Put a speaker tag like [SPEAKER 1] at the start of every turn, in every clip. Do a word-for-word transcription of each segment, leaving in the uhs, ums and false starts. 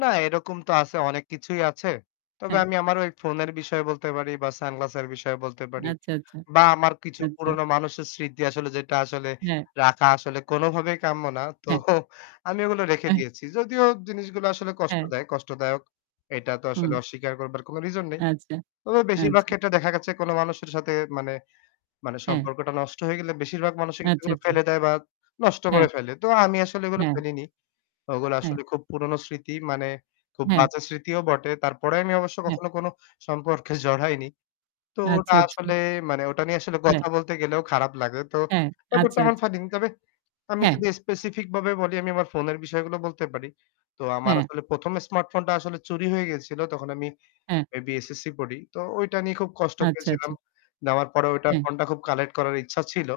[SPEAKER 1] না, এরকম তো আছে, অনেক কিছুই আছে। তবে
[SPEAKER 2] হ্যাঁ।
[SPEAKER 1] আমি আমার ওই ফোনের বিষয় বলতে পারি বা সানগ্লাসের বিষয় বলতে পারি
[SPEAKER 2] আচ্ছা, আচ্ছা,
[SPEAKER 1] বা আমার কিছু
[SPEAKER 2] আচ্ছা।
[SPEAKER 1] পুরনো মানুষের স্মৃতি আসলে যেটা আসলে
[SPEAKER 2] হ্যাঁ।
[SPEAKER 1] রাখা আসলে কোনো ভাবেই কাম্য না। তো
[SPEAKER 2] হ্যাঁ।
[SPEAKER 1] আমি ওগুলো রেখে
[SPEAKER 2] অ্যা হ্যাঁ।
[SPEAKER 1] দিয়েছি। যদিও জিনিসগুলা আসলে কষ্ট
[SPEAKER 2] হ্যাঁ।
[SPEAKER 1] দেয়, কষ্টদায়ক এটা তো
[SPEAKER 2] হুম।
[SPEAKER 1] আসলে অস্বীকার করবার কোনো reason নেই।
[SPEAKER 2] আচ্ছা,
[SPEAKER 1] তবে বেশিরবাগ
[SPEAKER 2] আচ্ছা।
[SPEAKER 1] ক্ষেত্রে দেখা গেছে কোনো মানুষের সাথে মানে, মানে
[SPEAKER 2] হ্যাঁ।
[SPEAKER 1] সম্পর্কটা নষ্ট হয়ে গেলে বেশিরভাগ মানুষই কিন্তু
[SPEAKER 2] আচ্ছা,
[SPEAKER 1] এগুলো
[SPEAKER 2] আচ্ছা।
[SPEAKER 1] ফেলে দেয় বা নষ্ট
[SPEAKER 2] হ্যাঁ।
[SPEAKER 1] করে ফেলে। তো আমি আসলে এগুলো
[SPEAKER 2] হ্যাঁ।
[SPEAKER 1] ফেলিনি। ওগুলা
[SPEAKER 2] হ্যাঁ।
[SPEAKER 1] আসলে খুব পুরনো স্মৃতি মানে খুব
[SPEAKER 2] হ্যাঁ।
[SPEAKER 1] বাজে স্মৃতিও বটে। তারপরে আমি অবশ্য
[SPEAKER 2] হ্যাঁ।
[SPEAKER 1] কখনো কোনো সম্পর্কে জড়াইনি। তো
[SPEAKER 2] আচ্ছা,
[SPEAKER 1] ওটা
[SPEAKER 2] আচ্ছা।
[SPEAKER 1] আসলে মানে, ওটা নিয়ে আসলে
[SPEAKER 2] হ্যাঁ।
[SPEAKER 1] কথা বলতে গেলেও খারাপ লাগে। তো
[SPEAKER 2] হ্যাঁ,
[SPEAKER 1] ব্যাপারটা
[SPEAKER 2] আচ্ছা,
[SPEAKER 1] এমন
[SPEAKER 2] আচ্ছা।
[SPEAKER 1] ফানি। তবে আমি
[SPEAKER 2] হ্যাঁ।
[SPEAKER 1] যদি specific বাবে বলি আমি আমার ফোনের বিষয়গুলো বলতে পারি। তো আমার
[SPEAKER 2] হ্যাঁ।
[SPEAKER 1] আসলে প্রথম, smartphone টা আসলে চুরি হয়ে গেছিল। তখন আমি
[SPEAKER 2] হ্যাঁ।
[SPEAKER 1] maybe SSC পড়ি। তো ওইটা নিয়ে খুব কষ্ট
[SPEAKER 2] আচ্ছা,
[SPEAKER 1] পেয়েছিলাম।
[SPEAKER 2] আচ্ছা।
[SPEAKER 1] নেওয়ার পরে ওইটা
[SPEAKER 2] হ্যাঁ।
[SPEAKER 1] phone টা খুব collect করার ইচ্ছা ছিল।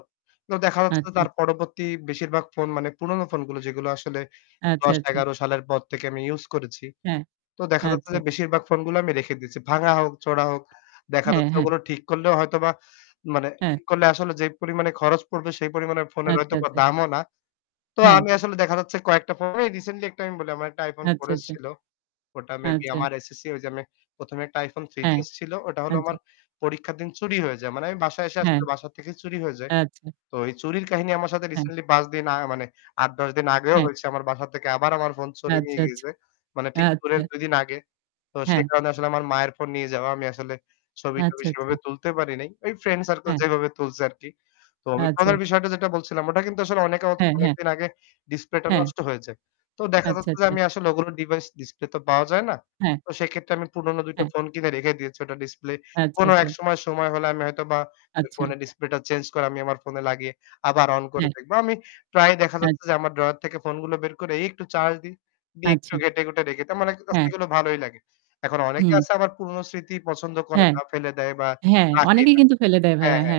[SPEAKER 1] তো দেখা
[SPEAKER 2] আচ্ছা,
[SPEAKER 1] যাচ্ছে
[SPEAKER 2] আচ্ছা।
[SPEAKER 1] তার পরবর্তী বেশিরবাগ phone মানে পুরনো phone গুলো যেগুলো আসলে
[SPEAKER 2] আচ্ছা, আচ্ছা।
[SPEAKER 1] দশ-এগারো সালের পর থেকে আমি use করেছি।
[SPEAKER 2] হ্যাঁ,
[SPEAKER 1] তো দেখা যাচ্ছে
[SPEAKER 2] আচ্ছা।
[SPEAKER 1] যে বেশিরভাগ phone গুলা আমি রেখে দিয়েছি। ভাঙা হোক, চোঁড়া হোক, দেখা
[SPEAKER 2] হ্যাঁ,
[SPEAKER 1] যাচ্ছে
[SPEAKER 2] হ্যাঁ।
[SPEAKER 1] ওগুলো ঠিক করলেও হয়তোবা মানে
[SPEAKER 2] হ্যাঁ।
[SPEAKER 1] ঠিক করলে আসলে যে পরিমাণে খরচ পড়বে সেই পরিমাণে phone এর
[SPEAKER 2] আচ্ছা,
[SPEAKER 1] হয়তোবা
[SPEAKER 2] আচ্ছা।
[SPEAKER 1] দামও না। তো
[SPEAKER 2] হ্যাঁ।
[SPEAKER 1] আমি আসলে দেখা যাচ্ছে কয়েকটা phone ই recently একটা আমি বলি, আমার একটা iphone
[SPEAKER 2] আচ্ছা,
[SPEAKER 1] 4s
[SPEAKER 2] আচ্ছা।
[SPEAKER 1] ছিল। ওটা maybe
[SPEAKER 2] আচ্ছা।
[SPEAKER 1] আমার SSC ওই যে আমি প্রথম, এ একটা iPhone
[SPEAKER 2] হ্যাঁ,
[SPEAKER 1] 3gs ছিল। ওটা হলো আমার
[SPEAKER 2] আচ্চা।
[SPEAKER 1] পরীক্ষার দিন চুরি হয়ে যায়। মানে আমি বাসায় এসে
[SPEAKER 2] হ্যাঁ।
[SPEAKER 1] আসলে বাসা থেকেই চুরি হয়ে যায়।
[SPEAKER 2] আচ্ছা।
[SPEAKER 1] তো ওই চুরির কাহিনী আমার সাথে
[SPEAKER 2] হ্যাঁ।
[SPEAKER 1] recently পাঁচ দিন আ মানে আট-দশ দিন আগেও
[SPEAKER 2] হ্যাঁ।
[SPEAKER 1] হয়েছে। আমার বাসা থেকে আবার আমার phone চোরে নিয়ে
[SPEAKER 2] আচ্ছা, আচ্ছা,
[SPEAKER 1] গিয়েছে। মানে ঠিক
[SPEAKER 2] আচ্ছা।
[SPEAKER 1] [unintelligible] দুই দিন আগে। তো সেই
[SPEAKER 2] হ্যাঁ।
[SPEAKER 1] কারণে আসলে আমার মায়ের phone নিয়ে যাওয়া আমি আসলে ছবি-টবি
[SPEAKER 2] আচ্ছা,
[SPEAKER 1] সেভাবে
[SPEAKER 2] আচ্ছা।
[SPEAKER 1] তুলতে পারি নাই। ওই friend circle
[SPEAKER 2] হ্যাঁ।
[SPEAKER 1] যেভাবে তুলছে আর কি। তো আমি
[SPEAKER 2] আচ্ছা,
[SPEAKER 1] phone এর
[SPEAKER 2] আচ্ছা।
[SPEAKER 1] বিষয়টা যেটা বলছিলাম ওটা কিন্তু আসলে অনেকে
[SPEAKER 2] হ্যাঁ, হ্যাঁ।
[SPEAKER 1] অনেকদিন আগে display টা
[SPEAKER 2] হ্যাঁ।
[SPEAKER 1] নষ্ট হয়ে যায়। তো দেখা
[SPEAKER 2] আচ্ছা,
[SPEAKER 1] যাচ্ছে যে
[SPEAKER 2] আচ্ছা।
[SPEAKER 1] আমি আসলে ওগুলো device display তো পাওয়া যায় না।
[SPEAKER 2] হ্যাঁ।
[SPEAKER 1] তো সেক্ষেত্রে আমি পুরনো দুই টা
[SPEAKER 2] হ্যাঁ।
[SPEAKER 1] phone কিনে রেখে দিয়েছি। ওটার display
[SPEAKER 2] আচ্ছা,
[SPEAKER 1] কোনো
[SPEAKER 2] আচ্ছা।
[SPEAKER 1] একসময়, সময় হলে আমি হয়তোবা ওই
[SPEAKER 2] আচ্ছা।
[SPEAKER 1] phone এর display টা change করে আমি আমার phone লাগিয়ে আবার on করে
[SPEAKER 2] হ্যাঁ।
[SPEAKER 1] দেখব। আমি প্রায় দেখা
[SPEAKER 2] আই
[SPEAKER 1] যাচ্ছে যে আমার drawer থেকে phone গুলো বের করে এই একটু charge দিই, দিয়ে একটু
[SPEAKER 2] আচ্ছা।
[SPEAKER 1] ঘেঁটে-ঘুঁটে রেখে দিই। তার মানে
[SPEAKER 2] হ্যাঁ।
[SPEAKER 1] [unintelligible] গেলেও ভালোই লাগে। এখন অনেকে
[SPEAKER 2] হুম।
[SPEAKER 1] আছে আবার পুরনো স্মৃতি পছন্দ করে
[SPEAKER 2] হ্যাঁ।
[SPEAKER 1] না, ফেলে দেয় বা
[SPEAKER 2] হ্যাঁ,
[SPEAKER 1] রাখে
[SPEAKER 2] অনেকেই
[SPEAKER 1] না।
[SPEAKER 2] কিন্তু ফেলে দেয়
[SPEAKER 1] হ্যাঁ,
[SPEAKER 2] ভাইয়া, হ্যাঁ।
[SPEAKER 1] হ্যাঁ।